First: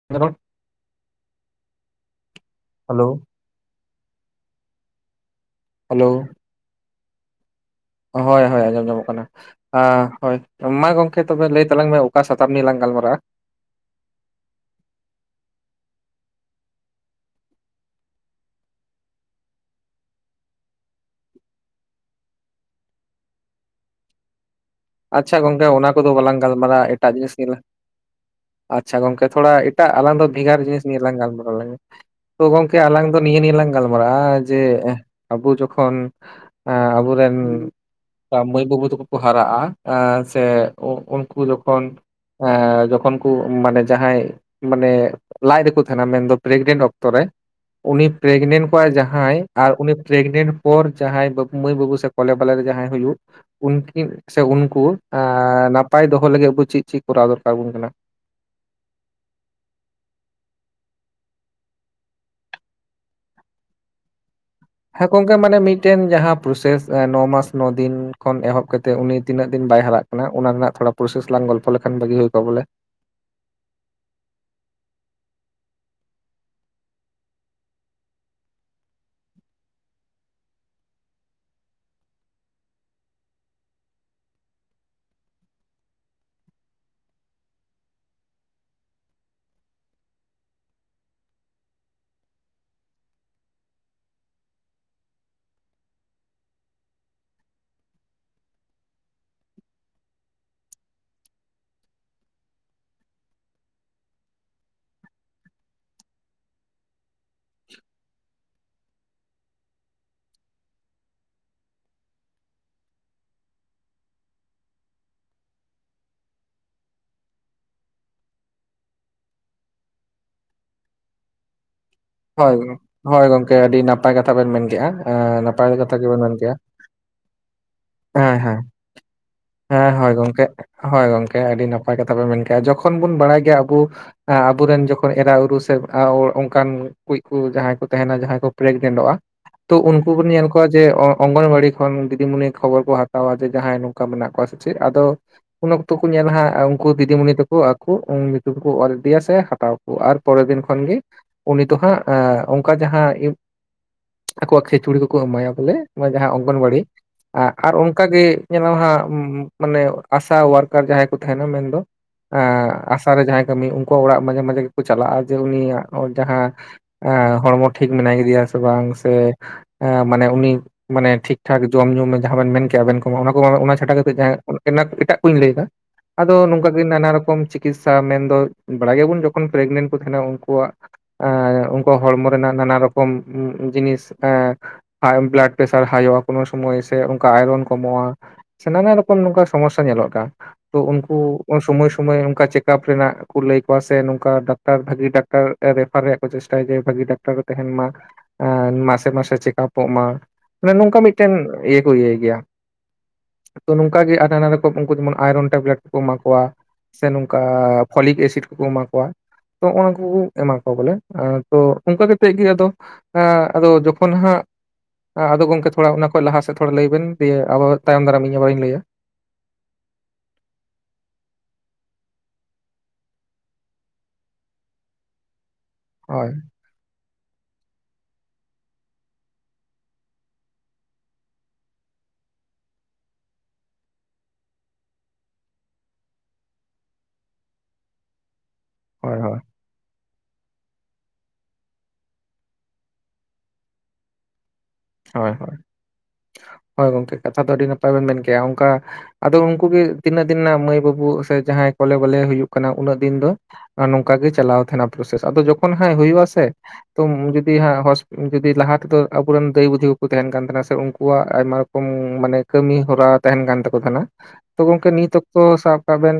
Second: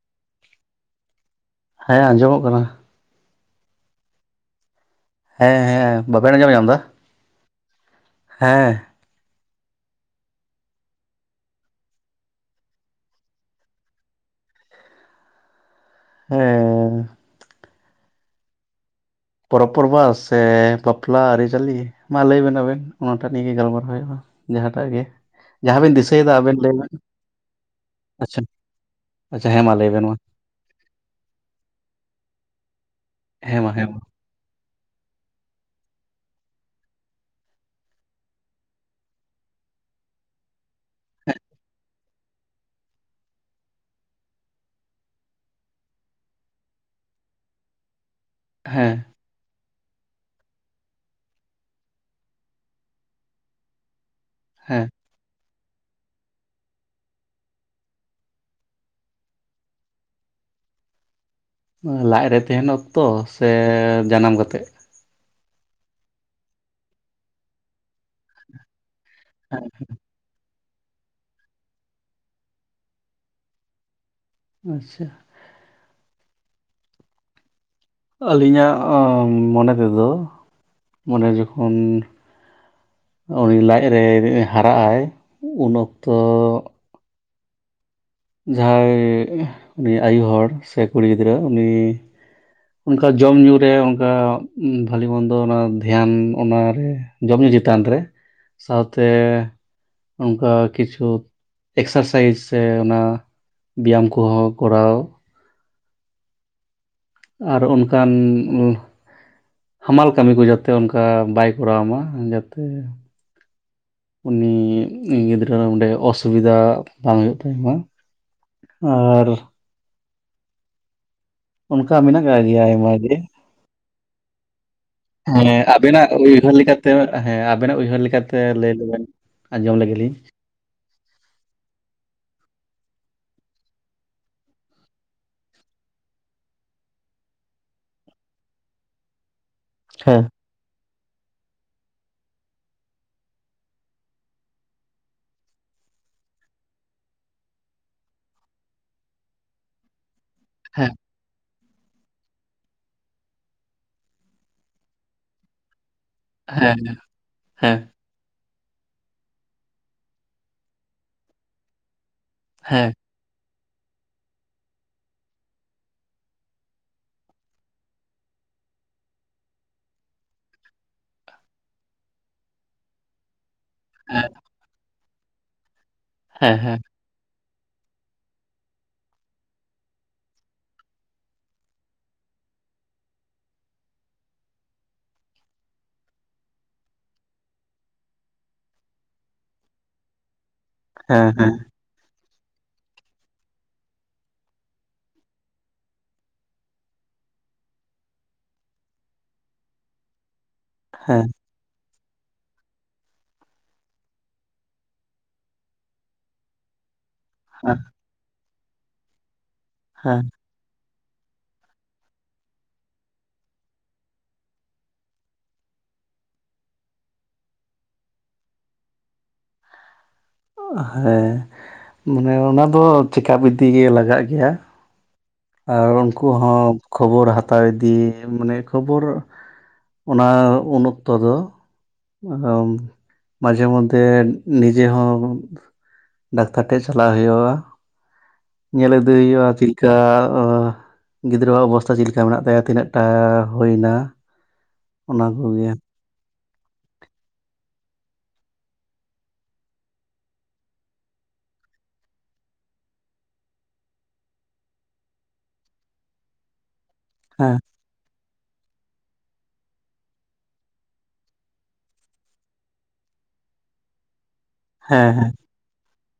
[inaudible] ᱦᱮᱸ ᱟᱸᱡᱚᱢᱚᱜ ᱠᱟᱱᱟ᱾ ᱦᱮᱞᱳ᱾ ᱦᱮᱸ ᱦᱮᱞᱳ ᱦᱮᱸ ᱵᱟᱵᱮᱱ ᱟᱸᱡᱚᱢ ᱧᱟᱢ ᱮᱫᱟ? ᱦᱳᱭ ᱦᱳᱭ ᱦᱮᱸ ᱟᱸᱚᱢ ᱧᱟᱢᱚᱜ ᱠᱟᱱᱟ ᱾ ᱟ ᱦᱳᱭ, ᱢᱟ ᱜᱚᱝᱠᱮ ᱛᱚᱵᱮ ᱞᱟᱹᱭ ᱛᱟᱞᱟᱝ ᱢᱮ ᱚᱠᱟ ᱥᱟᱛᱟᱢ ᱱᱤᱭᱮ ᱞᱟᱝ ᱜᱟᱞᱢᱟᱨᱟᱜᱼᱟ? ᱦᱮᱸᱻ ᱯᱚᱨᱚᱵ ᱯᱚᱨᱵᱟᱥ ᱥᱮ ᱵᱟᱯᱞᱟ ᱟᱹᱨᱤ ᱪᱟᱹᱞᱤ? ᱢᱟ ᱞᱟᱹᱭ ᱵᱮᱱ ᱟᱵᱮᱱ ᱚᱱᱟ ᱴᱟᱜ ᱱᱤᱭᱮ ᱜᱮ ᱜᱟᱞᱢᱟᱨᱟᱣ ᱦᱩᱭᱩᱜᱼᱟ ᱾ ᱟᱪᱪᱷᱟ ᱜᱚᱝᱠᱮ ᱚᱱᱟ ᱠᱚ ᱫᱚ ᱵᱟᱞᱟᱝ ᱟᱵᱮᱱ ᱞᱟᱹᱭ ᱵᱮᱱ ᱜᱟᱞᱢᱟᱨᱟᱣᱟ ᱮᱴᱟᱜ ᱡᱤᱱᱤᱥ ᱜᱮ ᱞᱟᱝᱼᱼ ᱟᱪᱪᱷᱟ ᱟᱪᱪᱷᱟ ᱜᱚᱝᱠᱮ ᱟᱪᱪᱷᱟ ᱛᱷᱚᱲᱟ ᱦᱮᱸ ᱢᱟ ᱞᱟᱹᱭ ᱮᱴᱟᱜ ᱵᱮᱱ ᱢᱟ ᱟᱞᱟᱝ ᱫᱚᱼᱼ ᱵᱷᱮᱜᱟᱨ ᱡᱤᱱᱤᱥ ᱱᱤᱭᱮ ᱞᱟᱝ ᱜᱟᱞᱢᱟᱨᱟᱣ ᱞᱮᱱᱜᱮ ᱾ ᱛᱚ ᱜᱚᱝᱠᱮ ᱟᱞᱟᱝ ᱫᱚ ᱱᱤᱭᱟᱹ ᱱᱤᱭᱮ ᱱᱤᱡᱮ ᱦᱮᱸ ᱢᱟ ᱞᱟᱝ ᱦᱮᱸ ᱢᱟ ᱜᱟᱞᱢᱟᱨᱟᱜᱼᱟᱼᱼ ᱡᱮ ᱟᱵᱩ ᱡᱚᱠᱷᱚᱱ ᱟᱵᱩᱨᱮᱱᱼᱼ ᱢᱟᱹᱭ ᱵᱟᱹᱵᱩ ᱛᱟᱠᱚ ᱠᱚ ᱦᱟᱨᱟᱜᱼᱟ ᱥᱮ ᱩᱱᱠᱩ ᱡᱚᱠᱷᱚᱱᱼᱼ ᱡᱚᱠᱷᱚᱱ ᱠᱩ ᱢᱟᱱᱮ ᱡᱟᱦᱟᱸᱭᱼᱼ ᱢᱟᱱᱮ ᱞᱟᱡ ᱨᱮ ᱠᱚ ᱛᱟᱦᱮᱸᱱᱟ, ᱢᱮᱱᱫᱚ ᱯᱨᱮᱜᱽᱱᱮᱱᱴ ᱚᱠᱛᱚ ᱨᱮᱼᱼ ᱩᱱᱤ ᱯᱨᱮᱜᱽᱱᱮᱱᱴ ᱠᱚᱜᱼᱟᱭ ᱦᱮᱸ ᱡᱟᱦᱟᱸᱭᱼᱼ ᱟᱨ ᱩᱱᱤ ᱯᱨᱮᱜᱽᱱᱮᱱᱴ ᱯᱚᱨ ᱡᱟᱦᱟᱸᱭ ᱢᱟᱹᱭ ᱵᱟᱹᱵᱩ ᱥᱮ ᱠᱚᱞᱮ ᱵᱟᱞᱮ ᱨᱮ ᱡᱟᱸᱦᱟᱭ ᱦᱩᱭᱩᱜᱼᱼ ᱩᱱᱠᱤᱱ ᱥᱮ ᱩᱱᱠᱩ ᱦᱮᱸ ᱱᱟᱯᱟᱭ ᱫᱚᱦᱚ ᱞᱟᱹᱜᱤᱫ ᱟᱵᱩ ᱪᱮᱫ ᱪᱮᱫ ᱠᱚᱨᱟᱣ ᱫᱚᱨᱠᱟᱨ ᱟᱵᱚᱱ ᱠᱟᱱᱟ? ᱞᱟᱡ ᱨᱮ ᱛᱟᱦᱮᱸᱱ ᱚᱠᱛᱚ ᱥᱮ ᱡᱟᱱᱟᱢ ᱠᱟᱛᱮᱜ? ᱦᱮᱸ ᱜᱚᱝᱠᱮ ᱢᱟᱱᱮ ᱢᱤᱫᱴᱮᱱ ᱡᱟᱦᱟᱸ ᱯᱨᱚᱥᱮᱥ ᱱᱚ ᱢᱟᱥ ᱱᱚ ᱫᱤᱱ ᱠᱷᱚᱱ ᱮᱦᱚᱵ ᱠᱟᱛᱮᱜ ᱩᱱᱤᱼᱼ ᱛᱤᱱᱟᱹᱜ ᱫᱤᱱ ᱵᱟᱭ ᱦᱟᱜ ᱠᱟᱱᱟ ᱚᱱᱟ ᱨᱮᱱᱟᱜ ᱛᱷᱚᱲᱟ ᱯᱨᱚᱥᱮᱥ ᱞᱟᱝ ᱜᱚᱞᱯᱷᱚ ᱞᱮᱠᱷᱟᱱ ᱵᱷᱟᱹᱜᱤ ᱦᱩᱭ ᱠᱚᱜᱼᱟ ᱵᱚᱞᱮ ᱾ ᱟᱪᱪᱷᱟ ᱾ ᱟᱹᱞᱤᱧᱟᱜ ᱟᱸ ᱢᱚᱱᱮ ᱛᱮᱫᱚ, ᱢᱟᱱᱮ ᱡᱚᱠᱷᱚᱱ ᱩᱱᱤ ᱞᱟᱡ ᱨᱮ ᱦᱟᱨᱟᱜᱼᱟᱭ ᱩᱱ ᱚᱠᱛᱚ ᱡᱟᱦᱟᱸᱭ ᱩᱱᱤ ᱟᱭᱩ ᱦᱚᱲ ᱥᱮ ᱠᱩᱲᱤ ᱜᱤᱫᱽᱨᱟᱹ ᱩᱱᱤ ᱚᱱᱠᱟ ᱡᱚᱢ ᱧᱩ ᱨᱮ ᱚᱱᱠᱟ ᱵᱷᱟᱞᱤ ᱢᱚᱱᱫᱚ ᱚᱱᱟ ᱫᱷᱮᱭᱟᱱ ᱚᱱᱟᱨᱮ ᱡᱚᱢ ᱧᱩ ᱪᱮᱛᱟᱱ ᱨᱮ ᱥᱟᱶᱛᱮ ᱚᱱᱠᱟ ᱠᱤᱪᱷᱩ ᱮᱠᱥᱟᱨᱥᱟᱭᱤᱡᱽ ᱥᱮ ᱚᱱᱟ ᱵᱮᱭᱟᱢ ᱠᱚᱦᱚᱸ ᱠᱚᱨᱟᱣ ᱟᱨ ᱚᱱᱠᱟᱱ ᱦᱟᱢᱟᱞ ᱠᱟᱹᱢᱤ ᱠᱚ ᱡᱟᱛᱮ ᱚᱱᱠᱟ ᱵᱟᱭ ᱠᱚᱨᱟᱣ ᱢᱟ ᱡᱟᱛᱮ ᱩᱱᱤ ᱩᱱᱤ ᱜᱤᱫᱽᱨᱟᱹ ᱚᱸᱰᱮ ᱚᱥᱩᱵᱤᱫᱷᱟ ᱵᱟᱝ ᱦᱩᱭᱩᱜ ᱛᱟᱭ ᱢᱟ ᱾ ᱟᱨ ᱚᱱᱠᱟ ᱢᱮᱱᱟᱜ ᱜᱮ ᱟᱠᱟᱫ ᱦᱳᱭ, ᱜᱮᱭᱟ ᱟᱭᱢᱟ ᱦᱳᱭ ᱜᱚᱢᱠᱮ ᱟᱹᱰᱤ ᱱᱟᱯᱟᱭ ᱠᱟᱛᱷᱟ ᱵᱮᱱ ᱢᱮᱱ ᱠᱮᱜᱼᱟ ᱾ ᱦᱮᱸ ᱟᱵᱮᱱᱟᱜ ᱩᱭᱦᱟᱹᱨ ᱞᱮᱠᱟᱛᱮ, ᱦᱮᱸ ᱟᱵᱮᱱᱟᱜ ᱩᱭᱦᱟᱹᱨ ᱦᱮᱸ ᱞᱮᱠᱟᱛᱮ ᱦᱮᱸ ᱞᱟᱹᱭ ᱞᱮᱵᱮᱱ ᱾ ᱟᱸᱡᱚᱢ ᱦᱮᱸ ᱞᱮᱜᱮ ᱞᱤᱧ ᱦᱳᱭ ᱾ ᱜᱚᱝᱠᱮ ᱦᱳᱭ ᱜᱚᱢᱠᱮ, ᱟᱹᱰᱤ ᱱᱟᱯᱟᱭ ᱠᱟᱛᱷᱟ ᱵᱮᱱ ᱢᱮᱱᱠᱮᱜᱼᱟ, ᱡᱚᱠᱷᱚᱱ ᱵᱚᱱ ᱵᱟᱲᱟᱭ ᱜᱮᱭᱟ ᱟᱵᱚ ᱟᱵᱚ ᱨᱮᱱ ᱡᱚᱠᱷᱚᱡ ᱮᱨᱟ ᱩᱨᱩ ᱥᱮ ᱟᱨ ᱦᱚᱲ ᱚᱱᱠᱟᱱ ᱠᱩᱡ ᱠᱩ ᱡᱟᱦᱟᱸᱭ ᱠᱩ ᱛᱟᱦᱮᱸᱱᱟ ᱡᱟᱦᱟᱸᱭ ᱠᱚ ᱯᱨᱮᱜᱽᱱᱮᱱᱴᱚᱜᱼᱟ ᱛᱚ ᱩᱱᱠᱩ ᱦᱮᱸ᱾ ᱵᱚᱱ ᱧᱮᱞ ᱠᱚᱣᱟ ᱡᱮ ᱚᱸᱜ ᱚᱝᱜᱚᱱᱵᱟᱲᱤ ᱠᱷᱚᱱ ᱫᱤᱫᱤ ᱢᱩᱱᱤ ᱠᱷᱚᱵᱚᱨ ᱠᱚ ᱦᱟᱛᱟᱣᱟ ᱡᱮ ᱡᱟᱦᱟᱸᱭ ᱱᱚᱝᱠᱟ ᱢᱮᱱᱟᱜ ᱠᱚᱣᱟ ᱥᱮ ᱪᱮᱫ? ᱟᱫᱚ ᱩᱱ ᱚᱠᱛᱚ ᱠᱩ ᱧᱮᱞᱟ ᱦᱟᱸᱜ ᱩᱱᱠᱩ ᱫᱤᱫᱤᱢᱩᱱᱤ ᱛᱟᱠᱩ ᱟᱠᱩ ᱧᱩᱛᱩᱢ ᱠᱚ ᱚᱞ ᱤᱫᱤᱭᱟ ᱥᱮ ᱦᱟᱛᱟᱣ ᱟᱨ ᱯᱚᱨᱮ ᱫᱤᱱ ᱠᱷᱚᱱ ᱦᱮᱸ ᱜᱮ ᱛᱚ ᱦᱟᱸᱜ ᱟᱸ ᱚᱝᱠᱟ ᱡᱟᱦᱟᱸ ᱤᱭᱟᱹ ᱟᱠᱚᱣᱟᱜ ᱠᱷᱤᱪᱩᱲᱤ ᱠᱚ ᱠᱚ ᱮᱢᱟᱭᱟ ᱵᱚᱞᱮ ᱾ ᱱᱚᱜ-ᱚᱭ ᱡᱟᱦᱟᱸ ᱦᱮᱸ ᱚᱝᱜᱚᱱᱵᱟᱲᱤ ᱟᱜ ᱟᱨ ᱚᱱ ᱦᱮᱸ ᱠᱟᱜᱮ ᱧᱮᱞ ᱢᱮ ᱦᱟᱸᱜ ᱢᱟᱱᱮ ᱟᱥᱟ ᱳᱣᱟᱨᱠᱟᱨ ᱡᱟᱦᱟᱸᱭ ᱠᱚ ᱛᱟᱦᱮᱸᱱᱟ ᱢᱮᱱᱫᱚ ᱮᱸ ᱦᱮᱸ ᱟᱥᱟ ᱨᱮ ᱡᱟᱦᱟᱸᱭ ᱠᱟᱹᱢᱤ ᱩᱱᱠᱩ ᱚᱲᱟᱜ ᱢᱟᱡᱷᱮ ᱢᱟᱡᱷᱮ ᱜᱮ ᱠᱚ ᱪᱟᱞᱟᱜᱼᱟ ᱡᱮ ᱩᱱᱤᱭᱟᱜ ᱡᱟᱦᱟᱸ ᱮ ᱦᱚᱲᱢᱚ ᱴᱷᱤᱠ ᱢᱮᱱᱟᱭ ᱠᱮᱫᱤᱭᱟ ᱥᱮ ᱵᱟᱝ ᱥᱮ ᱮᱸᱻ ᱢᱟᱱᱮ ᱩᱱᱤ ᱢᱟᱱᱮ ᱴᱷᱤᱠ ᱴᱷᱟᱠ ᱡᱚᱢ ᱧᱩ ᱡᱟᱦᱟᱸ ᱵᱮᱱ ᱢᱮᱱ ᱠᱮᱼᱟ ᱟᱵᱮᱱ ᱚᱱᱟ ᱚᱱᱟ ᱠᱚ ᱚᱱᱟ ᱪᱷᱟᱰᱟ ᱠᱟᱛᱮ ᱡᱟᱦᱟᱭ ᱚᱱ ᱮᱱᱟᱹ ᱠᱷᱟᱹᱛᱤᱨ ᱮᱴᱟᱜ ᱠᱩᱧ ᱞᱟᱹᱭᱫᱟ ᱟᱫᱚ ᱦᱮᱸ ᱦᱮᱸ ᱱᱚᱝᱠᱟ ᱦᱮᱸ ᱜᱮ ᱱᱟᱱᱟ ᱨᱚᱠᱚᱢ ᱪᱤᱠ ᱠᱤᱥᱥᱟ, ᱢᱮᱱᱫᱚ ᱵᱟᱲᱟᱭ ᱜᱮᱭᱟᱵᱚᱱ ᱡᱚᱠᱷᱚᱱ ᱯᱨᱮᱜᱱᱮᱱᱴ ᱠᱚ ᱛᱟᱦᱮᱸᱱᱟ ᱩᱱᱠᱩᱣᱟᱜ ᱮᱸᱻ ᱩᱱᱠᱩᱣᱟᱜ ᱦᱚᱲᱢᱚ ᱨᱮᱱᱟᱜ ᱱᱟᱱᱟ ᱨᱚᱠᱚᱢ ᱩᱸ ᱡᱤᱱᱤᱥ ᱮ ᱦᱟᱭᱮᱢ ᱵᱞᱟᱰ ᱯᱨᱮᱥᱟᱨ ᱦᱟᱭᱚᱜᱼᱟ ᱠᱚᱱᱳ ᱥᱚᱢᱚᱭ ᱥᱮ ᱚᱱᱠᱟ ᱟᱭᱨᱚᱱ ᱠᱚᱢᱚᱜᱼᱟ ᱥᱟᱱᱟᱢᱟᱜ ᱨᱚᱠᱚᱢ ᱱᱚᱝᱠᱟ ᱥᱚᱢᱚᱥᱥᱟ ᱧᱮᱞᱚᱜ ᱠᱟᱱᱟ ᱛᱚ ᱦᱮᱸ ᱩᱱᱠᱩ ᱦᱮᱸ ᱚᱥᱚᱢᱚᱭ ᱥᱳᱢᱟᱹᱭ ᱚᱱᱠᱟ ᱪᱮᱠᱟᱯ ᱨᱮᱱᱟᱜ ᱠᱩ ᱞᱟᱹᱭ ᱟᱠᱚᱣᱟ ᱥᱮ ᱱᱚᱝᱠᱟ ᱰᱟᱠᱛᱟᱨ ᱵᱷᱟᱜᱤ ᱰᱟᱠᱛᱟᱨ ᱨᱮ [unintelligible] ᱨᱮᱭᱟᱜ ᱠᱚ ᱨᱮᱯᱷᱟᱨ ᱨᱮᱭᱟᱜ ᱠᱚ ᱪᱮᱥᱴᱟᱭᱟ ᱡᱮ ᱵᱷᱟᱜᱤ ᱰᱟᱠᱛᱟᱨ ᱠᱚ ᱛᱟᱦᱮᱱ ᱢᱟ ᱮ ᱢᱟᱥᱮ ᱢᱟᱥᱮ ᱪᱮᱠᱟᱯᱚᱜ ᱢᱟ ᱢᱟᱱᱮ ᱱᱚᱝᱠᱟ ᱦᱮᱸ ᱢᱤᱫᱴᱮᱱ ᱤᱭᱟᱹ ᱠᱚ ᱤᱭᱟᱹᱭ ᱜᱮᱭᱟ᱾ ᱛᱚ ᱱᱚᱝᱠᱟ ᱜᱮ ᱟᱨ ᱱᱟᱱᱟ ᱨᱚᱠᱚᱢ ᱩᱱᱠᱩ ᱡᱮᱢᱚᱱ ᱟᱭᱨᱚᱱ ᱴᱮᱵᱞᱮᱴ ᱠᱚᱠᱚ ᱮᱢᱟ ᱠᱚᱣᱟ᱾ ᱥᱮ ᱱᱚᱝᱠᱟ ᱦᱮᱸ ᱯᱷᱚᱞᱤᱠ ᱮᱥᱤᱰ ᱠᱚᱠᱚ ᱮᱢᱟ ᱠᱚᱣᱟ ᱛᱚ ᱚᱱᱟ ᱠᱩᱠᱩ ᱦᱮᱸ ᱮᱢᱟ ᱠᱚᱣᱟ᱾ ᱵᱚᱞᱮ ᱮᱸᱻ ᱛᱚ ᱚᱱᱠᱟ ᱠᱟᱛᱮᱜ ᱜᱮ ᱟᱫᱚ ᱮᱸ ᱟᱫᱚ ᱡᱚᱠᱷᱚᱱ ᱦᱟᱸᱜ ᱮᱸ ᱟᱫᱚ ᱜᱚᱢᱠᱮ ᱛᱷᱚᱲᱟ ᱚᱱᱟ ᱠᱷᱚᱡ ᱞᱟᱦᱟ ᱥᱮᱫ ᱛᱷᱚᱲᱟ ᱞᱟᱹᱭᱵᱮᱱ ᱫᱤᱭᱟᱹ ᱟᱫᱚ ᱛᱟᱭᱚᱢ ᱫᱟᱨᱟᱢ ᱤᱧ ᱟᱵᱟᱨᱤᱧ ᱞᱟᱹᱭᱟ᱾ ᱳ ᱦᱮᱸ ᱢᱟᱱᱮ ᱚᱱᱟ ᱫᱚ ᱪᱮᱠᱟᱯ ᱤᱫᱤ ᱜᱮ ᱞᱟᱜᱟᱜ ᱜᱮᱭᱟ᱾ ᱟᱨ ᱩᱱᱠᱩ ᱦᱳᱭ ᱦᱚᱸ ᱠᱷᱚᱵᱚᱨ ᱦᱟᱛᱟᱣ ᱤᱫᱤ ᱢᱟᱱᱮ ᱠᱷᱚᱵᱚᱨ ᱚᱱᱟ ᱩᱱ ᱚᱠᱛᱚ ᱫᱚ ᱚ ᱢᱟᱡᱮ ᱢᱚᱫᱽᱫᱷᱮ ᱱᱤᱡᱮ ᱦᱚᱸ ᱰᱟᱠᱛᱟᱨ ᱴᱷᱮᱱ ᱪᱟᱞᱟᱜ ᱦᱳᱭᱳᱜᱼᱟ ᱧᱮᱞ ᱤᱫᱤ ᱦᱳᱭ ᱦᱳᱭ ᱦᱳᱭᱳᱜᱼᱟ ᱪᱮᱫᱞᱮᱠᱟ ᱜᱤᱫᱽᱨᱟᱹᱣᱟᱜ ᱚᱵᱚᱥᱛᱟ ᱪᱮᱫ ᱞᱮᱠᱟ ᱢᱮᱱᱟᱜ ᱛᱟᱭᱟ ᱛᱤᱱᱟᱹᱜ ᱴᱟ ᱦᱩᱭᱱᱟ ᱚᱱᱟ ᱦᱳᱭ ᱦᱳᱭ ᱠᱚᱜᱮ ᱦᱳᱭ ᱜᱚᱢᱠᱮ ᱠᱟᱛᱷᱟ ᱫᱚ ᱟᱹᱰᱤ ᱱᱟᱯᱟᱭ ᱵᱮᱱ ᱢᱮᱱ ᱠᱮᱜᱟ ᱚᱱᱠᱟ ᱟᱫᱚ ᱩᱱᱠᱩ ᱜᱮ ᱛᱤᱱᱟᱹᱜ ᱫᱤᱱ ᱱᱟ ᱢᱟᱹᱭ ᱵᱟᱹᱵᱩ ᱥᱮ ᱡᱟᱦᱟᱸᱭ ᱠᱚᱞᱮ ᱵᱟᱞᱮ ᱦᱩᱭᱩᱜ ᱠᱟᱱᱟ ᱩᱱᱟᱹᱜ ᱫᱤᱱ ᱫᱚ ᱱᱚᱝᱠᱟ ᱜᱮ ᱪᱟᱞᱟᱣ ᱛᱟᱦᱮᱸᱱᱟ ᱯᱨᱚᱥᱮᱥ ᱟᱫᱚ ᱡᱚᱠᱷᱚᱱ ᱦᱟᱸᱜ ᱦᱩᱭᱩᱜ ᱟ ᱥᱮ ᱛᱚ ᱡᱩᱫᱤ ᱦᱮᱸ ᱡᱩᱫᱤ ᱞᱟᱦᱟ ᱛᱮᱫᱚ ᱟᱵᱚᱨᱮᱱ ᱫᱟᱹᱭ ᱵᱩᱫᱷᱤ ᱠᱚ ᱠᱚ ᱛᱟᱦᱮᱱ ᱠᱟᱱ ᱛᱟᱦᱮᱱᱟ ᱥᱮ ᱩᱱᱠᱩᱣᱟᱜ ᱟᱭᱢᱟ ᱨᱚᱠᱚᱢ ᱢᱟᱱᱮ ᱠᱟᱹᱢᱤ ᱦᱚᱨᱟ ᱛᱟᱦᱮᱱ ᱠᱟᱱ ᱛᱟᱠᱚ ᱛᱟᱦᱮᱸᱱᱟ ᱛᱚ ᱜᱚᱢᱠᱮ ᱱᱤᱛ ᱦᱮᱸ ᱦᱮᱸ ᱚᱠᱛᱚ ᱥᱟᱵ ᱵᱮᱱ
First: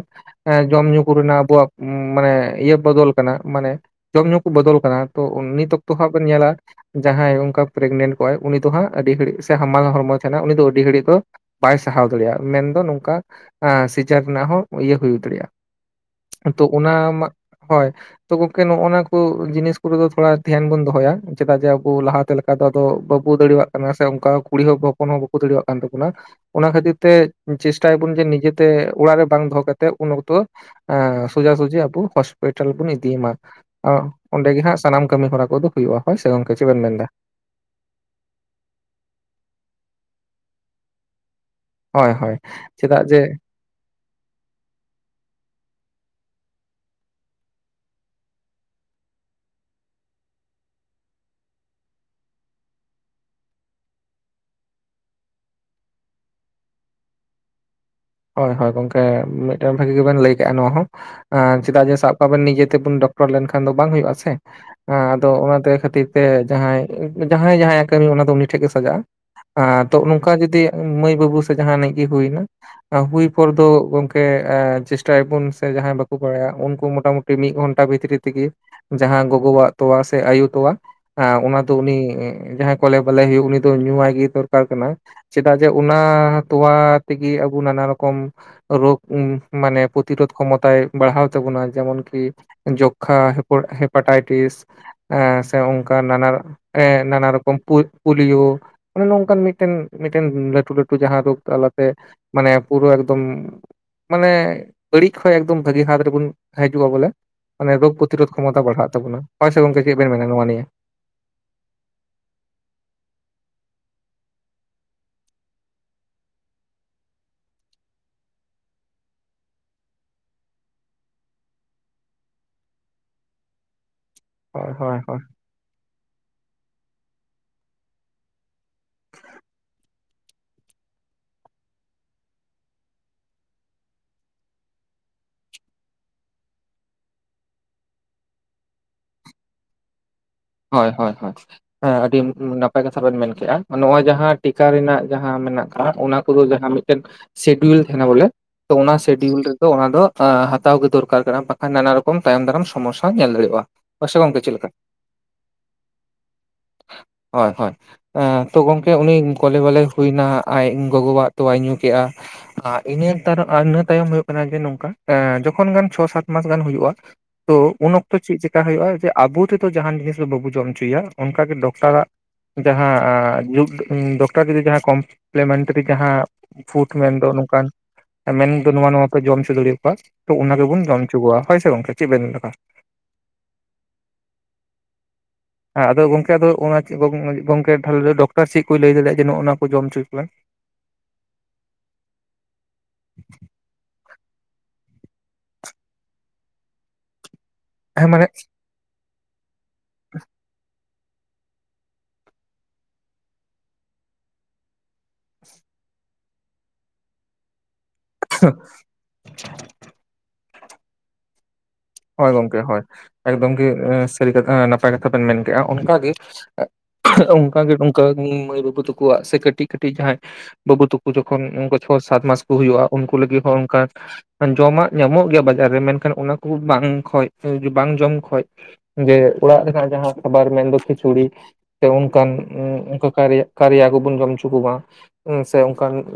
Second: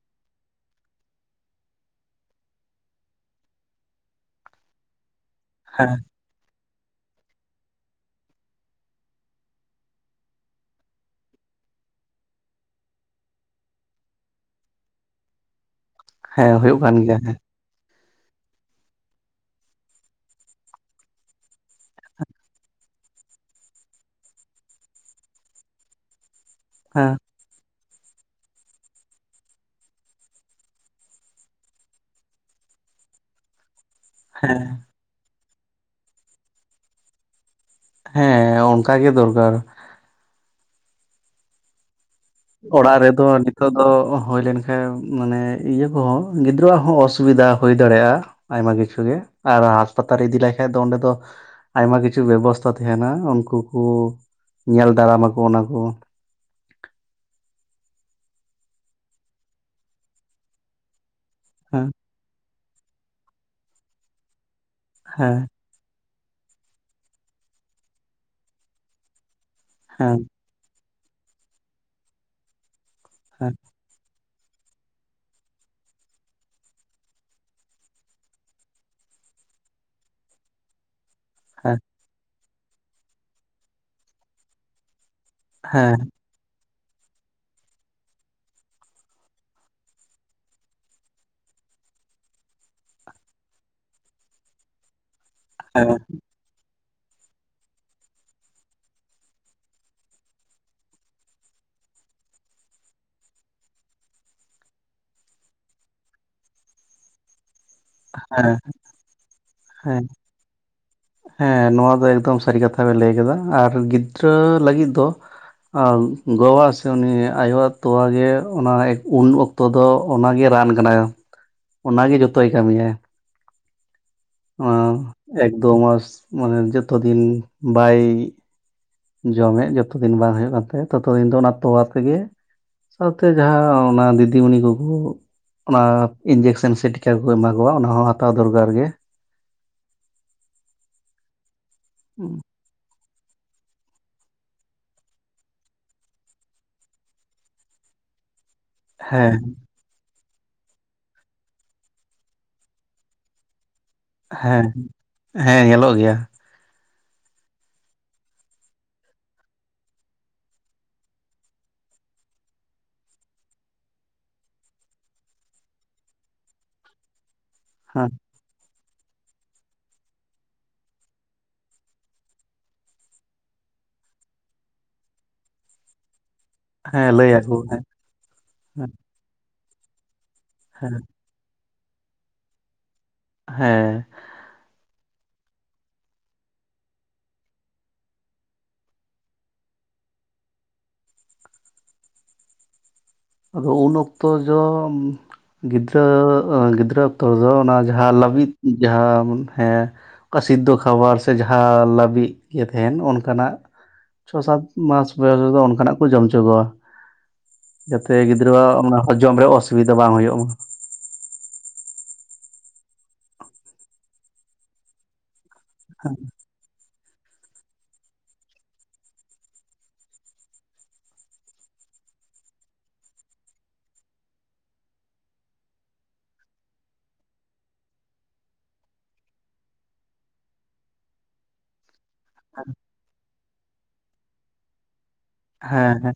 ᱡᱚᱢ ᱧᱩ ᱠᱚᱨᱮᱱᱟᱜ ᱟᱵᱚᱣᱟᱜ ᱢᱟᱱᱮ ᱤᱭᱟᱹ ᱵᱚᱫᱚᱞ ᱠᱟᱱᱟ ᱢᱟᱱᱮ ᱡᱚᱢ ᱧᱩ ᱠᱚ ᱵᱚᱫᱚᱞ ᱠᱟᱱᱟ ᱛᱚ ᱱᱤᱛ ᱚᱠᱛᱚ ᱦᱮᱸ ᱦᱟᱸᱜ ᱵᱮᱱ ᱧᱮᱞᱟ ᱡᱟᱦᱟᱸᱭ ᱚᱱᱠᱟ ᱯᱨᱮᱜᱱᱮᱱᱴ ᱠᱚᱣᱟᱭ ᱩᱱᱤ ᱫᱚ ᱦᱟᱸᱜ ᱟᱹᱰᱤ ᱜᱷᱟᱹᱲᱤᱡ ᱥᱮ ᱦᱟᱢᱟᱞ ᱦᱚᱲᱢᱚ ᱛᱟᱦᱮᱱᱟ ᱩᱱᱤ ᱫᱚ ᱟᱹᱰᱤ ᱜᱷᱟᱹᱲᱤᱡ ᱫᱚ ᱵᱟᱭ ᱥᱟᱦᱟᱣ ᱫᱟᱲᱮᱭᱟᱜᱼᱟ ᱢᱮᱱᱫᱚ ᱱᱚᱝᱠᱟ ᱥᱤᱡᱟᱨ ᱨᱮᱱᱟᱜ ᱦᱚᱸ ᱤᱭᱟᱹ ᱦᱩᱭ ᱫᱟᱲᱮᱭᱟᱜᱼᱟ ᱦᱮᱸ ᱛᱚ ᱦᱩᱭᱩᱜ ᱚᱱᱟ ᱠᱟᱱ ᱜᱮᱭᱟ ᱢᱟ ᱦᱮᱸ ᱦᱳᱭ ᱛᱚ ᱜᱚᱝᱠᱮ ᱱᱚᱜ ᱱᱚᱶᱟ ᱠᱚ ᱡᱤᱱᱤᱥ ᱠᱚᱨᱮ ᱛᱷᱚᱲᱟ ᱫᱷᱮᱭᱟᱱ ᱵᱚᱱ ᱫᱚᱦᱚᱭᱟ ᱪᱮᱫᱟᱜ ᱡᱮ ᱟᱵᱚ ᱞᱟᱦᱟᱛᱮ ᱞᱮᱠᱟ ᱫᱚ ᱟᱫᱚ ᱵᱟᱵᱚ ᱫᱟᱲᱭᱟᱜ ᱠᱟᱱᱟ ᱥᱮ ᱚᱱᱠᱟ ᱠᱩᱲᱤ ᱦᱚ ᱦᱚᱯᱚᱱ ᱦᱚᱸ ᱵᱟᱠᱚ ᱫᱟᱲᱩᱣᱟᱜ ᱠᱟᱱ ᱛᱟᱵᱚᱱᱟ ᱚᱱᱟ ᱠᱷᱟᱹᱛᱤᱨ ᱛᱮ ᱦᱮᱸ ᱪᱮᱥᱴᱟᱭᱟᱵᱚᱱ ᱡᱮ ᱱᱤᱡᱮᱛᱮ ᱚᱲᱟᱜ ᱨᱮ ᱵᱟᱝ ᱫᱚᱦᱚ ᱠᱟᱛᱮᱫ ᱩᱱ ᱚᱠᱛᱚ ᱮ ᱥᱳᱡᱟ ᱥᱩᱡᱷᱤ ᱟᱵᱚ ᱦᱚᱥᱯᱤᱴᱟᱞ ᱵᱚᱱ ᱤᱫᱤᱭᱮᱢᱟ ᱚᱸᱰᱮ ᱜᱮ ᱦᱮᱸ ᱦᱟᱸᱜ ᱥᱟᱱᱟᱢ ᱠᱟᱹᱢᱤ ᱦᱚᱨᱟ ᱠᱚᱫᱚ ᱦᱩᱭᱩᱜᱼᱟ ᱦᱳᱭ ᱥᱮ ᱜᱚᱝᱠᱮ ᱪᱮᱫ ᱵᱮᱱ ᱢᱮᱱ ᱮᱫᱟ ᱦᱮᱸ ᱚᱱᱠᱟ ᱜᱮ ᱫᱚᱨᱠᱟᱨ ᱦᱳᱭ ᱦᱳᱭ ᱚᱲᱟᱜ ᱪᱮᱫᱟᱜ ᱡᱮ ᱨᱮᱫᱚ ᱟᱹᱰᱤ ᱱᱤᱛᱚᱜ ᱫᱚ ᱦᱩᱭ ᱞᱮᱱᱠᱷᱟᱡ ᱢᱟᱱᱮ ᱤᱭᱟᱹ ᱠᱚᱦᱚᱸ ᱜᱤᱫᱽᱨᱟᱹᱣᱟᱜ ᱦᱚᱸ ᱚᱥᱩᱵᱤᱫᱷᱟ ᱦᱳᱭ ᱫᱟᱲᱮᱭᱟᱜᱼᱟ ᱟᱭᱢᱟ ᱠᱤᱪᱷᱩ ᱜᱮ ᱟᱨ ᱦᱟᱸᱥᱯᱟᱛᱟᱞ ᱤᱫᱤ ᱞᱮᱠᱟᱡ ᱫᱚ ᱚᱸᱰᱮ ᱫᱚ ᱟᱭᱢᱟ ᱠᱤᱪᱷᱩ ᱵᱮᱵᱚᱥᱛᱟ ᱛᱟᱦᱮᱱᱟ ᱩᱱᱠᱩ ᱠᱩ ᱧᱮᱞ ᱫᱟᱨᱟᱢᱟᱠᱚ ᱚᱱᱟ ᱠᱚ ᱦᱳᱭ ᱦᱳᱭ ᱜᱚᱝᱠᱮ ᱢᱤᱫᱴᱮᱱ ᱵᱷᱟᱹᱜᱤ ᱜᱮᱵᱮᱱ ᱞᱟᱹᱭ ᱠᱟᱜᱼᱟ ᱱᱚᱣᱟ ᱦᱚᱸ ᱪᱮᱫᱟᱜ ᱦᱮᱸ ᱡᱮ ᱥᱟᱵ ᱟᱵᱮᱱ ᱱᱤᱡᱮ ᱛᱮᱵᱚᱱ ᱰᱚᱠᱴᱚᱨ ᱞᱮᱱᱠᱷᱟᱱ ᱫᱚ ᱵᱟᱝ ᱦᱳᱭᱳᱜᱼᱟ ᱥᱮ ᱟᱫᱚ ᱦᱮᱸ ᱚᱱᱟᱛᱮ ᱠᱷᱟᱹᱛᱤᱨ ᱛᱮ ᱡᱟᱦᱟᱸᱭ ᱡᱟᱦᱟᱸᱭ ᱡᱟᱸᱦᱟᱸᱭᱟᱜ ᱠᱟᱹᱢᱤ ᱚᱱᱟ ᱫᱚ ᱩᱱᱤ ᱴᱷᱮᱡ ᱜᱮ ᱥᱟᱡᱟᱜᱼᱟ ᱛᱚ ᱦᱮᱸ ᱱᱚᱝᱠᱟ ᱡᱩᱫᱤ ᱢᱟᱹᱭ ᱵᱟᱹᱵᱩ ᱥᱮ ᱡᱟᱦᱟᱱᱤᱡ ᱜᱮ ᱦᱩᱭᱱᱟ ᱦᱩᱭ ᱯᱚᱨ ᱦᱮᱸ ᱫᱚ ᱜᱚᱝᱠᱮ ᱠᱮ ᱮ ᱪᱮᱥᱴᱟᱭᱟᱵᱩᱱ ᱥᱮ ᱡᱟᱦᱟᱸᱭ ᱵᱟᱠᱚ ᱵᱟᱲᱟᱭᱟ ᱩᱱᱠᱩ ᱢᱚᱴᱟᱢᱩᱴᱤ ᱢᱤᱫ ᱜᱷᱚᱱᱴᱟ ᱵᱷᱤᱛᱨᱤ ᱛᱮᱜᱮ ᱡᱟᱦᱟᱸ ᱜᱚᱜᱚᱣᱟᱜ ᱛᱚᱣᱟ ᱥᱮ ᱟᱭᱳ ᱛᱚᱣᱟ ᱮᱸ ᱚᱱᱟ ᱫᱚ ᱦᱮᱸ ᱩᱱᱤ ᱡᱟᱦᱟᱸᱭ ᱠᱚᱞᱮ ᱵᱟᱞᱮ ᱦᱩᱭᱩᱜ ᱩᱱᱤ ᱫᱚ ᱧᱩᱣᱟᱭ ᱜᱮ ᱫᱚᱨᱠᱟᱨ ᱠᱟᱱᱟ ᱪᱮᱫᱟᱜ ᱡᱮ ᱚᱱᱟ ᱦᱮᱸ ᱛᱚᱣᱟ ᱛᱮᱜᱮ ᱟᱵᱚ ᱱᱟᱱᱟ ᱨᱚᱠᱚᱢ ᱨᱳᱜᱽ ᱢᱟᱱᱮ ᱯᱨᱚᱛᱤᱨᱳᱫᱷ ᱠᱷᱚᱢᱚᱛᱟᱭ ᱵᱟᱲᱦᱟᱣ ᱛᱟᱵᱚᱱᱟ ᱡᱮᱢᱚᱱ ᱠᱤ ᱡᱚᱠᱠᱷᱟ ᱦᱮᱯᱟᱴᱟᱭᱴᱤᱥ ᱮ ᱥᱮ ᱚᱱᱠᱟ ᱦᱮᱸ ᱱᱟᱱᱟ ᱮ ᱱᱟᱱᱟ ᱨᱚᱠᱚᱢ ᱯᱩ ᱯᱩᱞᱤᱭᱳ ᱚᱱᱮ ᱱᱚᱝᱠᱟᱱ ᱢᱤᱫᱴᱮᱱ ᱢᱤᱫᱴᱮᱱ ᱞᱟᱹᱴᱩ ᱞᱟᱹᱴᱩ ᱡᱟᱦᱟᱸ ᱨᱳᱜᱽ ᱛᱟᱞᱟᱛᱮ ᱢᱟᱱᱮ ᱯᱩᱨᱟᱹ ᱮᱠᱫᱚᱢ ᱢᱟᱱᱮ ᱵᱟᱹᱲᱤᱡ ᱠᱷᱚᱡ ᱮᱠᱫᱚᱢ ᱵᱷᱟᱹᱜᱤ ᱦᱟᱛ ᱨᱮᱵᱩᱱ ᱦᱟᱡᱩᱜᱼᱟ ᱵᱚᱞᱮ ᱢᱟᱱᱮ ᱨᱳᱜ ᱯᱚᱛᱨᱳᱫ ᱦᱮᱸ ᱠᱷᱚᱢᱚᱛᱟ ᱵᱟᱲᱦᱟᱜ ᱛᱟᱵᱚᱱᱟ ᱦᱳᱭ ᱥᱮ ᱜᱚᱝᱠᱮ ᱪᱮᱜ ᱦᱮᱸ ᱵᱮᱱ ᱢᱮᱱᱟ ᱱᱚᱣᱟ ᱱᱤᱭᱟᱹ? ᱦᱮᱸ ᱱᱚᱣᱟ ᱫᱚ ᱮᱠᱫᱚᱢ ᱥᱟᱹᱨᱤ ᱠᱟᱛᱷᱟ ᱵᱮᱱ ᱞᱟᱹᱭ ᱠᱟᱫᱟ ᱟᱨ ᱜᱤᱫᱽᱨᱟᱹ ᱞᱟᱹᱜᱤᱫ ᱫᱚ ᱟ ᱜᱚᱣᱟ ᱥᱮ ᱩᱱᱤ ᱟᱭᱳᱣᱟᱜ ᱛᱚᱣᱟ ᱜᱮ ᱚᱱᱟ ᱮᱠ ᱩᱱ ᱚᱠ ᱛᱚ ᱫᱚ ᱚᱱᱟ ᱜᱤ ᱨᱟᱱ ᱠᱟᱱᱟ ᱚᱱᱟ ᱜᱤ ᱡᱚᱛᱚᱭ ᱠᱟᱹᱢᱤᱭᱟ᱾ ᱦᱳᱭ ᱟᱸ ᱦᱳᱭ ᱦᱳᱭ ᱮᱠ ᱫᱳ ᱢᱟᱥ ᱢᱟᱱᱮ ᱡᱚᱛᱚ ᱫᱤᱱ ᱵᱟᱭ ᱡᱚᱢᱮᱜ ᱡᱚᱛᱚ ᱫᱤᱱ ᱵᱟᱝ ᱦᱩᱭᱩᱜ ᱠᱟᱱ ᱛᱟᱭᱟ ᱛᱚᱛᱚ ᱫᱤᱱ ᱫᱚ ᱚᱱᱟ ᱛᱚᱣᱟ ᱛᱮᱜᱮ ᱥᱟᱶ ᱛᱮ ᱡᱟᱦᱟᱸ ᱚᱱᱟ ᱫᱤᱫᱤᱢᱩᱱᱤ ᱠᱚᱠᱚ ᱚᱱᱟ ᱤᱱᱡᱮᱠᱥᱮᱱ ᱥᱮ ᱴᱤᱠᱟ ᱠᱚᱠᱚ ᱮᱢᱟ ᱠᱚᱣᱟ ᱚᱱᱟ ᱦᱚᱸ ᱦᱟᱛᱟᱣ ᱫᱚᱨᱠᱟᱨ ᱜᱮ᱾ ᱦᱚᱭ ᱦᱚᱭ ᱦᱚᱭ, ᱦᱮᱸ ᱟᱹᱰᱤ ᱱᱟᱯ ᱯᱟᱭ ᱠᱟᱛᱷᱟ ᱵᱮᱱ ᱢᱮᱱ ᱠᱮᱜ-ᱟ, ᱢᱟᱱᱮ ᱱᱚᱜ-ᱚᱭ ᱡᱟᱦᱟᱸ ᱴᱤᱠᱟ ᱨᱮᱱᱟᱜ ᱡᱟᱦᱟᱸ ᱢᱮᱱᱟᱜ ᱠᱟᱫ ᱚᱱᱟ ᱠᱚᱫᱚ ᱡᱟᱦᱟᱸ ᱢᱤᱫᱴᱮᱱ ᱥᱤᱰᱤᱭᱩᱞ ᱛᱟᱦᱮᱱᱟ ᱵᱚᱞᱮ, ᱛᱚ ᱚᱱᱟ ᱦᱮᱸ ᱥᱤᱰᱤᱭᱩᱞ ᱨᱮᱫᱚ ᱚᱱᱟ ᱫᱚ ᱟᱸᱻ ᱦᱟᱛᱟᱣ ᱜᱮ ᱫᱚᱨᱠᱟᱨ ᱠᱟᱱᱟ ᱵᱟᱠᱷᱟᱱ ᱱᱟᱱᱟ ᱨᱚᱠᱚᱢ ᱛᱟᱭᱚᱢ ᱫᱟᱨᱟᱢ ᱥᱚᱢᱚᱥᱥᱟ ᱧᱮᱞ ᱫᱟᱲᱮᱣᱟᱜ-ᱟ᱾ ᱦᱮᱸ, ᱦᱮᱸ ᱧᱮᱞᱚᱜ ᱜᱮᱭᱟ᱾ ᱦᱚᱭ ᱦᱚᱭ᱾ ᱮᱸ, ᱛᱚ ᱜᱚᱝᱠᱮ ᱩᱱᱤ ᱠᱚᱞᱮ ᱵᱟᱞᱮᱭ ᱦᱩᱭᱱᱟ ᱟᱡ ᱜᱚᱜᱚᱣᱟᱜ ᱛᱚᱣᱟᱭ ᱧᱩ ᱠᱮᱜ-ᱟ᱾ ᱟᱸ, ᱤᱱᱟᱹ ᱛᱟᱨ ᱤᱱᱟᱹ ᱛᱟᱭᱚᱢ ᱦᱩᱭᱩᱜ ᱠᱟᱱᱟ ᱡᱮ ᱱᱚᱝᱠᱟ, ᱮᱸ ᱡᱚᱠᱷᱚᱱ ᱜᱟᱱ ᱪᱷᱚ ᱥᱟᱛ ᱢᱟᱥ ᱜᱟᱱ ᱦᱩᱭᱩᱜ-ᱟ ᱛᱚ ᱩᱱ ᱦᱮᱸ ᱚᱠᱛᱚ ᱪᱮᱫ ᱪᱮᱠᱟ ᱦᱩᱭᱩᱜ-ᱟ ᱡᱮ ᱟᱵᱚ ᱛᱮᱫᱚ ᱡᱟᱦᱟᱱ ᱡᱤᱱᱤᱥ ᱫᱚ ᱵᱟᱹᱵᱩ ᱡᱚᱢ ᱚᱪᱚᱭᱮᱭᱟ, ᱚᱱᱠᱟ ᱜᱮ ᱰᱚᱠᱴᱟᱨᱟᱜ ᱡᱟᱦᱟᱸ ᱟᱸᱻ ᱡᱩᱜᱽ ᱩᱸ ᱰᱚᱠᱴᱚᱨ ᱡᱩᱫᱤ ᱡᱟᱦᱟᱸ ᱠᱚᱢᱯᱞᱮᱢᱮᱱᱴᱟᱨᱤ ᱡᱟᱦᱟᱸ ᱯᱷᱩᱴ ᱦᱮᱸ ᱢᱮᱱ ᱫᱚ ᱞᱟᱹᱭ ᱟᱠᱚ ᱱᱚᱝᱠᱟᱱ ᱦᱮᱸ ᱢᱮᱱ ᱫᱚ ᱱᱚᱣᱟ ᱱᱚᱣᱟ ᱠᱚ ᱡᱚᱢ ᱚᱪᱚ ᱫᱟᱲᱤᱭᱟ ᱠᱚᱣᱟ, ᱛᱚ ᱚᱱᱟ ᱜᱮᱵᱚᱱ ᱡᱚᱢ ᱚᱪᱚ ᱠᱚᱣᱟ᱾ ᱦᱳᱭ ᱥᱮ ᱜᱚᱝᱠᱮ ᱪᱮᱫ ᱵᱮᱱ ᱰᱟᱠᱟ? ᱦᱮᱸ᱾ ᱦᱮᱸ ᱟᱫᱚ ᱜᱚᱝᱠᱮ ᱟᱫᱚ ᱦᱚᱸᱜ-ᱚᱱᱟ ᱪᱮᱜ ᱠᱚ ᱵᱮᱱ ᱞᱟᱹᱜᱤᱫ ᱜᱚᱝᱠᱮ ᱛᱟᱞᱦᱮ ᱞᱟᱹᱭ ᱰᱚᱠᱴᱚᱨ ᱪᱤᱜ ᱠᱚᱭ ᱞᱟᱹᱭ ᱫᱟᱲᱮᱭᱟᱜ-ᱟ ᱡᱮ ᱱᱚᱜ-ᱚᱱᱟ ᱠᱚ ᱡᱚᱢ ᱚᱪᱚᱭ ᱠᱚ ᱵᱮᱱ? ᱟᱫᱚ ᱩᱱ ᱚᱠᱛᱚ ᱡᱚᱢ ᱜᱤᱫᱽᱨᱟᱹ ᱜᱤᱫᱽᱨᱟᱹ ᱚᱠᱛᱚ ᱫᱚ ᱚᱱᱟ ᱦᱮᱸ ᱡᱟᱦᱟᱸ ᱢᱟᱱᱮ ᱞᱟᱹᱵᱤᱫ ᱡᱟᱦᱟᱸ ᱦᱮᱸ ᱚᱠᱟ ᱥᱤᱫᱽᱫᱚ ᱠᱷᱟᱵᱟᱨ ᱥᱮ ᱡᱟᱦᱟᱸ ᱞᱟᱹᱵᱤᱫ ᱜᱮ ᱛᱟᱦᱮᱱ ᱚᱱᱠᱟᱱᱟᱜ ᱪᱷᱚ ᱥᱟᱛ ᱢᱟᱥ ᱵᱚᱭᱚᱥ ᱨᱮᱫᱚ ᱚᱱᱠᱟᱱᱟᱜ ᱠᱚ ᱡᱚᱢ ᱦᱚᱪᱚ ᱠᱚᱣᱟ᱾ ᱡᱟᱛᱮ ᱜᱤᱫᱽᱨᱟᱹᱣᱟᱜ ᱚᱱᱟ ᱦᱚᱡᱚᱢ ᱨᱮ ᱚᱥᱩᱵᱤᱫᱟ ᱵᱟᱝ ᱦᱩᱭᱩᱜ ᱢᱟ᱾ ᱦᱳᱭ ᱜᱚᱝᱠᱮ ᱦᱳᱭ, ᱮᱠᱫᱚᱢ ᱜᱮ ᱥᱟᱹᱨᱤ ᱠᱟᱛᱷᱟ ᱱᱟᱯᱟᱭ ᱠᱟᱛᱷᱟ ᱵᱮᱱ ᱢᱮᱱ ᱠᱮᱜ-ᱟ ᱚᱱᱠᱟ ᱜᱮ ᱚᱝᱠᱟ ᱜᱮ ᱚᱝᱠᱟ ᱜᱚᱢᱠᱮ, ᱩᱸ ᱢᱟᱹᱭ ᱵᱟᱹᱵᱩ ᱛᱟᱠᱚᱣᱟᱜ ᱥᱮ ᱠᱟᱹᱴᱤᱡ ᱠᱟᱹᱴᱤᱡ ᱡᱟᱦᱟᱸᱭ ᱵᱟᱹᱵᱩ ᱛᱟᱠᱩ ᱡᱚᱠᱷᱚᱱ ᱚᱝᱠᱟ ᱪᱷᱚ ᱥᱟᱛ ᱢᱟᱥ ᱠᱚ ᱦᱩᱭᱩᱜ-ᱟ ᱩᱱᱠᱩ ᱞᱟᱹᱜᱤᱫ ᱦᱚᱸ ᱚᱝᱠᱟ ᱡᱚᱢᱟᱜ ᱧᱟᱢᱚᱜ ᱜᱮᱭᱟ ᱵᱟᱡᱟᱨ ᱨᱮ ᱢᱮᱱᱠᱷᱟᱱ ᱚᱱᱟ ᱠᱩ ᱵᱟᱝ ᱠᱷᱚᱡ, ᱵᱟᱝ ᱡᱚᱢ ᱠᱷᱚᱡ ᱡᱮ ᱚᱲᱟᱜ ᱨᱮᱱᱟᱜ ᱡᱟᱦᱟᱸ ᱠᱷᱟᱵᱟᱨ ᱢᱮᱱᱫᱚ ᱠᱷᱤᱪᱩᱲᱤ ᱥᱮ ᱩᱱ ᱠᱟᱱ ᱩᱸ ᱚᱱᱠᱟ ᱠᱟᱨᱭᱟ ᱠᱟᱨᱭᱟ ᱠᱩᱵᱩᱱ ᱡᱚᱢ ᱚᱪᱚ ᱠᱩᱢᱟ ᱩᱸ ᱥᱮ ᱚᱝᱠᱟᱱ ᱦᱮᱸ ᱦᱮᱸ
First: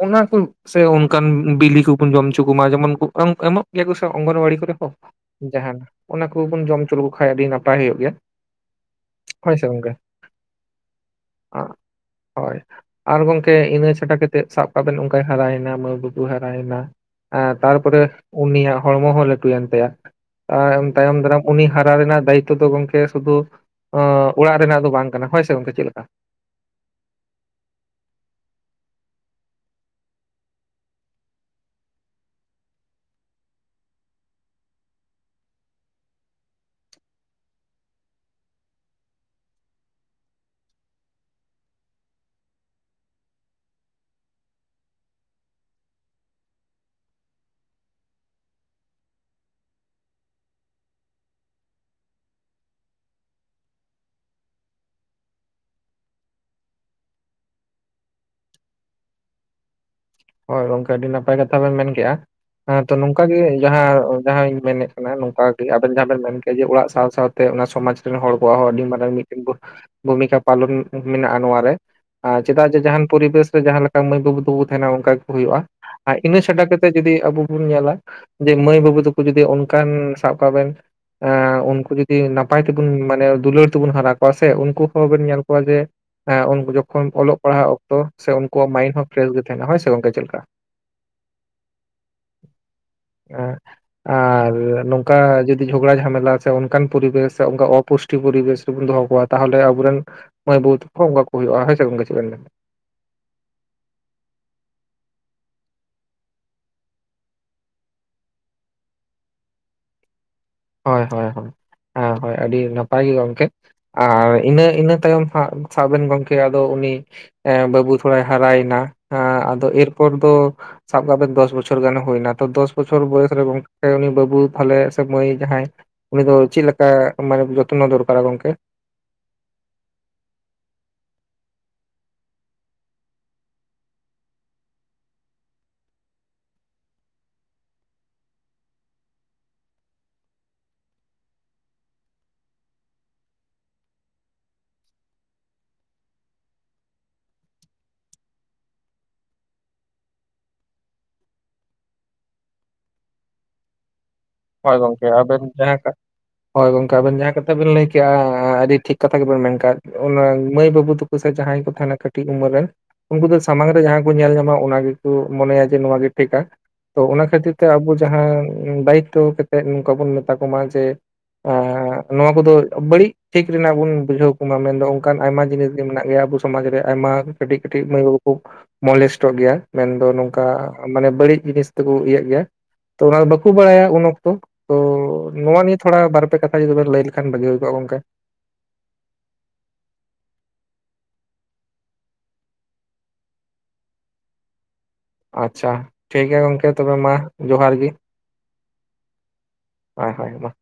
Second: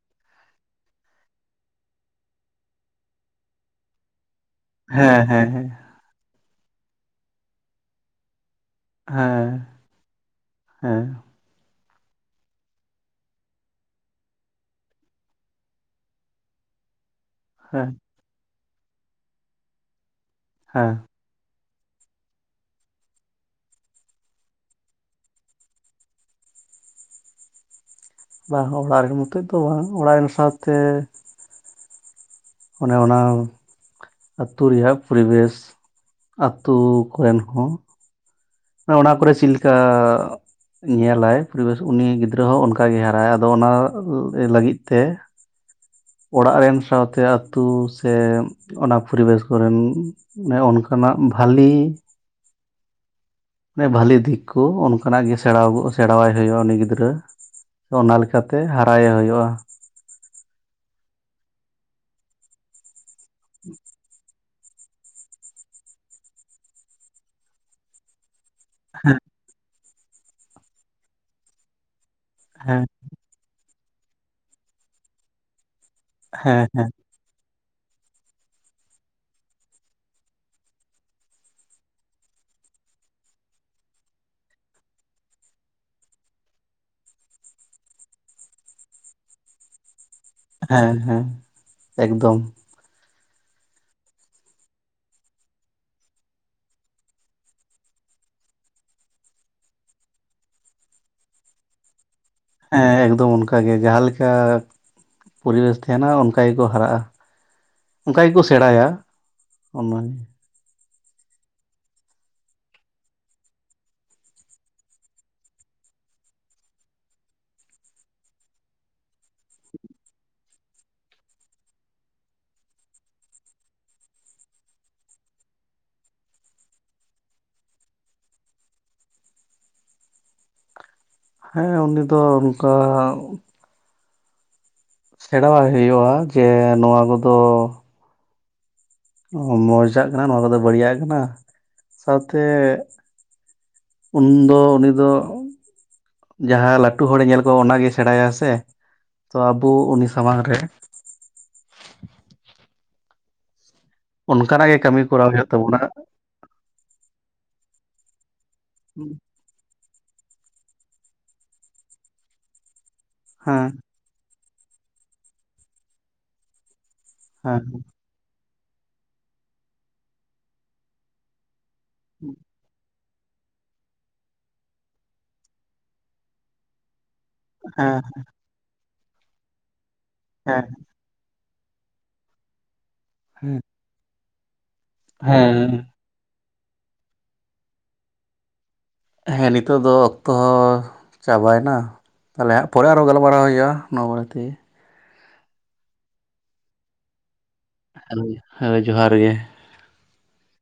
ᱚᱱᱟ ᱠᱩᱵ ᱥᱮ ᱚᱱᱠᱟᱱ ᱵᱤᱞᱤ ᱠᱩᱵᱩᱱ ᱡᱚᱢ ᱩᱪᱩ ᱠᱚᱢᱟ ᱡᱮᱢᱚᱱ ᱠᱩᱵ ᱮᱢᱼᱮᱢᱚᱜ ᱜᱮᱭᱟ ᱠᱩ ᱥᱮ ᱚᱝᱜᱚᱱᱣᱟᱲᱤ ᱠᱚᱨᱮ᱾ ᱚ ᱦᱮᱸ ᱦᱮᱸ ᱦᱮᱸ ᱡᱟᱦᱟᱱ ᱚᱱᱟ ᱠᱩᱵᱩᱱ ᱡᱚᱢ ᱦᱚᱪᱚ ᱞᱮᱠᱚ ᱠᱷᱟᱡ ᱟᱹᱰᱤ ᱱᱟᱯᱟᱭ ᱦᱩᱭᱩᱜ ᱜᱮᱭᱟ᱾ ᱦᱮᱸ ᱦᱳᱭ ᱥᱮ ᱜᱚᱝᱠᱮ, ᱦᱮᱸ ᱟᱸᱜ ᱦᱳᱭ᱾ ᱟᱨ ᱜᱚᱝᱠᱮ ᱤᱱᱟᱹ ᱪᱷᱟᱰᱟ ᱠᱟᱛᱮᱫ ᱥᱟᱵ ᱠᱟᱜ ᱵᱮᱱ ᱚᱝᱠᱟᱭ ᱦᱟᱨᱟᱭᱮᱱᱟ, ᱢᱟᱹᱭ ᱵᱟᱹᱵᱩ ᱦᱟᱨᱟᱭᱮᱱᱟ᱾ ᱟᱻ ᱦᱮᱸ ᱛᱟᱨᱯᱚᱨᱮ ᱩᱱᱤᱭᱟᱜ ᱦᱚᱲᱢᱚ ᱦᱚᱸ ᱞᱟᱹᱴᱩᱭᱮᱱ ᱛᱟᱭᱟ, ᱟᱻ ᱩᱱ ᱦᱮᱸ ᱛᱟᱭᱚᱢ ᱫᱟᱨᱟᱢ ᱩᱱᱤ ᱦᱟᱨᱟ ᱨᱮᱱᱟᱜ ᱫᱟᱭᱤᱛᱛᱚ ᱫᱚ ᱜᱚᱝᱠᱮ ᱥᱩᱫᱩ ᱚᱸ ᱚᱲᱟᱜ ᱨᱮᱱᱟᱜ ᱫᱚ ᱵᱟᱝ ᱠᱟᱱᱟ᱾ ᱦᱳᱭ ᱥᱮ ᱜᱚᱝᱠᱮ ᱪᱮᱫ ᱞᱮᱠᱟ? ᱵᱟᱦᱚᱸ ᱚᱲᱟᱜ ᱨᱮᱱ ᱢᱚᱛᱚᱡ ᱫᱚ ᱵᱟᱝ, ᱚᱲᱟᱜ ᱨᱮᱱ ᱥᱟᱶ ᱛᱮ ᱚᱱᱮ ᱚᱱᱟᱢ ᱟᱛᱩ ᱨᱮᱭᱟᱜ ᱯᱚᱨᱤᱵᱮᱥ, ᱟᱛᱩ ᱠᱚᱨᱮᱱ ᱦᱚᱸ ᱚᱱᱮ ᱚᱱᱟ ᱠᱚᱨᱮ ᱪᱤᱫᱞᱮᱠᱟᱲ ᱧᱮᱞᱟᱭ ᱯᱚᱨᱤᱵᱮᱥ ᱩᱱᱤ ᱜᱤᱫᱽᱨᱟᱹ ᱦᱚᱸ ᱚᱱᱠᱟ ᱜᱮ ᱦᱟᱨᱟᱜ-ᱟᱭ᱾ ᱟᱫᱚ ᱚᱱᱟ ᱞᱟᱹᱜᱤᱫ ᱛᱮ ᱚᱲᱟᱜ ᱨᱮᱱ ᱥᱟᱶᱛᱮ ᱟᱛᱩ ᱥᱮ ᱚᱱᱟ ᱯᱚᱨᱤᱵᱮᱥ ᱠᱚᱨᱮᱱ ᱦᱮᱸ ᱩᱱ ᱠᱷᱚᱱᱟᱜ ᱵᱷᱟᱞᱤ ᱦᱮᱸ ᱵᱷᱟᱞᱤ ᱫᱤᱠ ᱠᱩ ᱩᱱᱠᱷᱚᱱᱟᱜ ᱜᱤ ᱥᱮᱬᱟ ᱟᱵᱩ, ᱥᱮᱬᱟᱣᱟᱭ ᱦᱩᱭᱩᱜ-ᱟ ᱩᱱᱤ ᱜᱤᱫᱽᱨᱟᱹ᱾ ᱛᱚ ᱚᱱᱟ ᱞᱮᱠᱟ ᱛᱮ ᱦᱟᱨᱟᱭᱮ ᱦᱩᱭᱩᱜ-ᱟ᱾ ᱦᱳᱭ ᱜᱚᱝᱠᱮ ᱟᱹᱰᱤ ᱱᱟᱯᱟᱭ ᱠᱟᱛᱷᱟ ᱵᱮᱱ ᱢᱮᱱ ᱠᱮᱜ-ᱟ ᱦᱮᱸᱛᱚ ᱱᱚᱝᱠᱟ ᱜᱮ ᱡᱟᱦᱟᱸ ᱡᱟᱦᱟᱸᱧ ᱢᱮᱱᱮᱫ ᱠᱟᱱᱟ ᱱᱚᱝᱠᱟ ᱜᱮ, ᱟᱵᱮᱱ ᱡᱟᱦᱟᱸ ᱵᱮᱱ ᱢᱮᱱ ᱠᱮᱜ ᱡᱮ ᱚᱲᱟᱜ ᱥᱟᱶ ᱥᱟᱶᱛᱮ ᱚᱱᱟ ᱥᱚᱢᱟᱡᱽ ᱨᱮᱱ ᱦᱚᱲ ᱠᱚᱣᱟᱜ ᱦᱚᱸ ᱟᱹᱰᱤ ᱢᱟᱨᱟᱝ ᱢᱤᱫᱴᱮᱱ ᱵᱷᱩᱢᱤᱠᱟ ᱯᱟᱞᱚᱱ ᱢᱤᱱᱟᱜ-ᱟ ᱱᱚᱣᱟᱨ ᱨᱮ᱾ ᱟᱸ ᱪᱮᱫᱟᱜ ᱡᱮ ᱦᱮᱸ ᱡᱟᱦᱟᱸᱱ ᱯᱚᱨᱤᱵᱮᱥ ᱨᱮ ᱡᱟᱦᱟᱸ ᱞᱮᱠᱟ ᱢᱟᱹᱭ ᱵᱟᱹᱵᱩ ᱛᱟᱠᱚ ᱵᱚ ᱛᱟᱦᱮᱸᱱᱟ ᱚᱱᱠᱟ ᱜᱮᱠᱚ ᱦᱳᱭᱳᱜᱼᱟ᱾ ᱟᱡ ᱤᱱᱟᱹ ᱪᱷᱟᱰᱟ ᱦᱮᱸ ᱦᱮᱸ ᱦᱮᱸ ᱠᱟᱛᱮᱫ ᱡᱩᱫᱤ ᱟᱵᱚ ᱵᱩᱱ ᱧᱮᱞᱟ, ᱡᱮ ᱢᱟᱹᱭ ᱵᱟᱹᱵᱩ ᱛᱟᱠᱚ ᱡᱩᱫᱤ ᱚᱱᱠᱟᱱ ᱥᱟᱵ ᱠᱟᱜ ᱵᱮᱱ ᱮᱸ ᱩᱱᱠᱩ ᱡᱩᱫᱤ ᱱᱟᱯᱟᱭ ᱛᱮᱵᱚᱱ ᱢᱟᱱᱮ ᱫᱩᱞᱟᱹᱲ ᱛᱮᱵᱚᱱ ᱦᱟᱨᱟ ᱠᱚᱣᱟ ᱥᱮ ᱩᱱᱠᱩ ᱦᱚᱸ ᱵᱮᱱ ᱧᱮᱞ ᱠᱚᱣᱟ ᱡᱮ ᱮᱸ ᱩᱱᱠᱩ ᱡᱚᱠᱷᱚᱱ ᱚᱞᱚᱜ ᱯᱟᱲᱦᱟᱜ ᱚᱠᱛᱚ ᱥᱮ ᱩᱱᱠᱩᱣᱟᱜ ᱢᱟᱭᱤᱱ ᱦᱚᱸ ᱯᱷᱨᱮᱥ ᱜᱮ ᱛᱟᱦᱮᱸᱱᱟ, ᱦᱳᱭ ᱥᱮ ᱜᱚᱝᱠᱮ ᱪᱮᱫ ᱞᱮᱠᱟ? ᱦᱮᱸ ᱦᱮᱸ, ᱮᱠᱫᱚᱢ᱾ [unintelligible] ᱟᱨ ᱱᱚᱝᱠᱟ ᱡᱩᱫᱤ ᱡᱷᱚᱜᱽᱲᱟ ᱡᱷᱟᱢᱮᱞᱟ ᱥᱮ ᱚᱱᱠᱟᱱ ᱯᱚᱨᱤᱵᱮᱥ ᱥᱮ ᱚᱝᱠᱟ ᱚᱯᱩᱥ ᱴᱤ ᱯᱚᱨᱤᱵᱮᱥ ᱨᱮᱵᱚᱱ ᱫᱚᱦᱚ ᱠᱚᱣᱟ ᱛᱟᱦᱚᱞᱮ ᱟᱹᱵᱩ ᱨᱮᱱ ᱢᱟᱹᱭ ᱵᱟᱹᱵᱩ ᱛᱟᱠᱚ ᱚᱝᱠᱟ ᱠᱚ ᱦᱩᱭᱩᱜᱼᱟ, ᱦᱳᱭ ᱥᱮ ᱜᱚᱝᱠᱮ ᱪᱮᱫ ᱵᱮᱱ ᱢᱮᱱᱫᱟ? ᱦᱮᱸ ᱮᱠᱫᱚᱢ ᱚᱱᱠᱟ ᱜᱮ ᱡᱟᱦᱟᱸ, ᱞᱮᱠᱟ ᱯᱚᱨᱤᱵᱮᱥ ᱛᱟᱦᱮᱸᱱᱟ ᱚᱱᱠᱟ ᱜᱮᱠᱚ ᱦᱟᱨᱟᱜᱼᱟ᱾ ᱚᱱᱠᱟ ᱜᱤᱠᱚ ᱥᱮᱬᱟᱭᱟ, ᱚᱱᱟᱜᱮ᱾ ᱦᱳᱭ ᱦᱳᱭ ᱦᱳᱭ, ᱦᱮᱸ ᱦᱳᱭ ᱟᱹᱰᱤ ᱱᱟᱯᱟᱭ ᱜᱮ‌ ᱜᱚᱝᱠᱮ᱾ ᱟᱨ ᱤᱱᱟᱹ ᱤᱱᱟᱹ ᱛᱟᱭᱚᱢ ᱦᱟᱸᱜ ᱥᱟᱵ ᱵᱮᱱ ᱜᱚᱝᱠᱮ ᱟᱫᱚ ᱩᱱᱤ ᱮᱸ ᱵᱟᱹᱵᱩ ᱛᱷᱚᱲᱟᱭ ᱦᱟᱨᱟᱭᱮᱱᱟ ᱟᱸ ᱟᱫᱚ ᱮᱨᱯᱚᱨ ᱫᱚ ᱥᱟᱵ ᱠᱟᱜ ᱵᱮᱱ ᱫᱚᱥ ᱵᱚᱪᱷᱚᱨ ᱜᱟᱱᱮ ᱦᱳᱭᱱᱟ, ᱛᱚ ᱫᱚᱥ ᱵᱚᱪᱷᱚᱨ ᱵᱚᱭᱮᱥ ᱨᱮ ᱜᱚᱝᱠᱮ ᱩᱱᱤ ᱵᱟᱹᱵᱩ ᱛᱟᱦᱚᱞᱮ ᱥᱮ ᱢᱟᱹᱭ ᱡᱟᱦᱟᱸᱭ ᱩᱱᱤ ᱫᱚ ᱪᱮᱜ ᱞᱮᱠᱟ ᱢᱟᱱᱮ ᱡᱚᱛᱱᱚ ᱫᱚᱨᱠᱟᱨᱟ ᱜᱚᱝᱠᱮ? ᱦᱮᱸ ᱩᱱᱤ ᱫᱚ ᱚᱱᱠᱟ ᱥᱮᱸᱬᱟᱣᱟᱭ ᱦᱳᱭᱳᱜᱼᱟ ᱡᱮ ᱱᱚᱣᱟ ᱠᱚᱫᱚ ᱢᱚᱸᱡᱟᱜ ᱠᱟᱱᱟ ᱱᱚᱣᱟ ᱠᱚᱫᱚ ᱵᱟᱹᱲᱤᱭᱟᱜ ᱠᱟᱱᱟ, ᱥᱟᱶᱛᱮ ᱩᱱ ᱫᱚ ᱩᱱᱤ ᱫᱚ ᱡᱟᱦᱟᱸ ᱞᱟᱹᱴᱩ ᱦᱚᱲᱮ ᱧᱮᱞ ᱠᱚᱣᱟ ᱚᱱᱟᱜᱮ ᱥᱮᱸᱬᱟᱭᱟ ᱥᱮ ᱛᱚ ᱟᱵᱩ ᱩᱱᱤ ᱥᱟᱢᱟᱝ ᱨᱮ ᱚᱱᱠᱟᱱᱟᱜ ᱦᱳᱭ ᱜᱮ ᱠᱟᱹᱢᱤ ᱜᱚᱢᱠᱝᱮ ᱠᱚᱨᱟᱣ ᱟᱵᱮᱱ ᱦᱩᱭᱩᱜ ᱡᱟᱦᱟᱸ ᱛᱟᱵᱚᱱᱟ ᱠᱟ ᱦᱳᱭ ᱜᱚᱝᱠᱮ ᱟᱵᱮᱱ ᱡᱟᱦᱟᱸ ᱠᱟᱛᱷᱟ ᱵᱮᱱ ᱞᱟᱹᱭ ᱠᱮᱜᱼᱟ ᱟᱹᱰᱤ ᱴᱷᱤᱠ ᱠᱟᱛᱷᱟ ᱜᱮᱵ ᱮᱱ ᱢᱮᱱ ᱠᱟᱫ᱾ ᱚᱱᱟ ᱢᱟᱹᱭ ᱵᱟᱹᱵᱩ ᱛᱟᱠᱚ ᱥᱮ ᱡᱟᱦᱟᱸᱭ ᱠᱚ ᱛᱟᱦᱮᱸᱱᱟ ᱠᱟᱹᱴᱤᱡ ᱩᱢᱟᱹᱨ ᱨᱮᱱ ᱩᱝᱠᱩ ᱫᱚ ᱥᱟᱢᱟᱝ ᱦᱮᱸ ᱨᱮ ᱡᱟᱦᱟᱸ ᱠᱚ ᱧᱮᱞ ᱧᱟᱢᱟ ᱚᱱᱟ ᱜᱮᱠᱩ ᱢᱚᱱᱮᱭᱟ ᱡᱮ ᱱᱚᱣᱟ ᱜᱮ ᱴᱷᱤᱠᱟ ᱛᱚ ᱚᱱᱟ ᱠᱷᱟᱹᱛᱤᱨ ᱦᱮᱸ ᱛᱮ ᱟᱵᱳ ᱡᱟᱦᱟᱸ ᱫᱟᱭᱤᱛᱛᱚ ᱠᱟᱛᱮᱫ ᱱᱚᱝᱠᱟ ᱵᱚᱱ ᱢᱮᱛᱟ ᱠᱚᱢᱟ ᱡᱮ ᱮᱸᱻ ᱱᱚᱣᱟ ᱠᱚᱫᱚ ᱵᱟᱹᱲᱤᱡ ᱴᱷᱤᱠ ᱨᱮᱱᱟᱜ ᱵᱩᱱ ᱵᱩᱡᱷᱟᱹᱣ ᱠᱩᱢᱟ ᱢᱮᱱᱫᱚ ᱚᱝᱠᱟᱱ ᱟᱭᱢᱟ ᱡᱤᱱᱤᱥ ᱜᱮ ᱢᱮᱱᱟᱜ ᱜᱮᱭᱟ ᱟᱵᱚ ᱥᱚᱢᱟᱡᱽ ᱨᱮ ᱟᱭᱢᱟ ᱠᱟᱹᱴᱤᱡ ᱠᱟᱹᱴᱤᱡ ᱦᱮᱸ ᱢᱟᱹᱭ ᱵᱟᱹᱵᱩ ᱠᱚ ᱢᱚᱞᱮᱥᱴᱼᱚᱜ ᱜᱮᱭᱟ ᱢᱮᱱᱫᱚ ᱦᱮᱸ ᱱᱚᱝᱠᱟ ᱢᱟᱱᱮ ᱵᱟᱹᱲᱤᱡ ᱡᱤᱱᱤᱥ ᱛᱮᱠᱚ ᱤᱭᱟᱹᱜ ᱜᱮᱭᱟ ᱛᱚ ᱚᱱᱟ ᱫᱚ ᱵᱟᱹᱠᱩ ᱦᱮᱸ ᱵᱟᱲᱟᱭᱟ ᱩᱱ ᱚᱠᱛᱚ, ᱛᱚ ᱱᱚᱣᱟ ᱦᱮᱸ ᱱᱤᱭᱟᱹ ᱛᱷᱚᱲᱟ ᱵᱟᱨᱯᱮ ᱠᱟᱛᱷᱟ ᱡᱩᱫᱤ ᱵᱮᱱ ᱞᱟᱹᱭ ᱞᱮᱠᱷᱟᱱ ᱵᱷᱟᱹᱜᱤ ᱦᱩᱭ ᱠᱚᱜᱼᱟ ᱜᱚᱝᱠᱮ᱾ ᱦᱮᱸ ᱱᱤᱛᱚᱜ ᱫᱚ ᱚᱠᱛᱚ ᱦᱚᱸ ᱪᱟᱵᱟᱭᱱᱟ, ᱛᱟᱦᱚᱞᱮ ᱦᱟᱸᱜ ᱯᱚᱨᱮ ᱟᱨᱚ ᱜᱟᱞᱢᱟᱨᱟᱣ ᱦᱳᱭᱳᱜᱼᱟ ᱱᱚᱣᱟ ᱵᱟᱨᱮ ᱛᱮᱜᱮ᱾ ᱟᱪᱪᱷᱟ, ᱴᱷᱤᱠ ᱜᱮᱭᱟ ᱜᱚᱝᱠᱮ ᱛᱚᱵᱮ ᱢᱟ᱾ ᱡᱚᱦᱟᱨ ᱜᱮ ᱦᱮᱞᱳᱣ᱾ ᱦᱳᱭ ᱡᱚᱦᱟᱨ ᱜᱮ᱾ ᱦᱳᱭ ᱦᱳᱭ ᱢᱟ᱾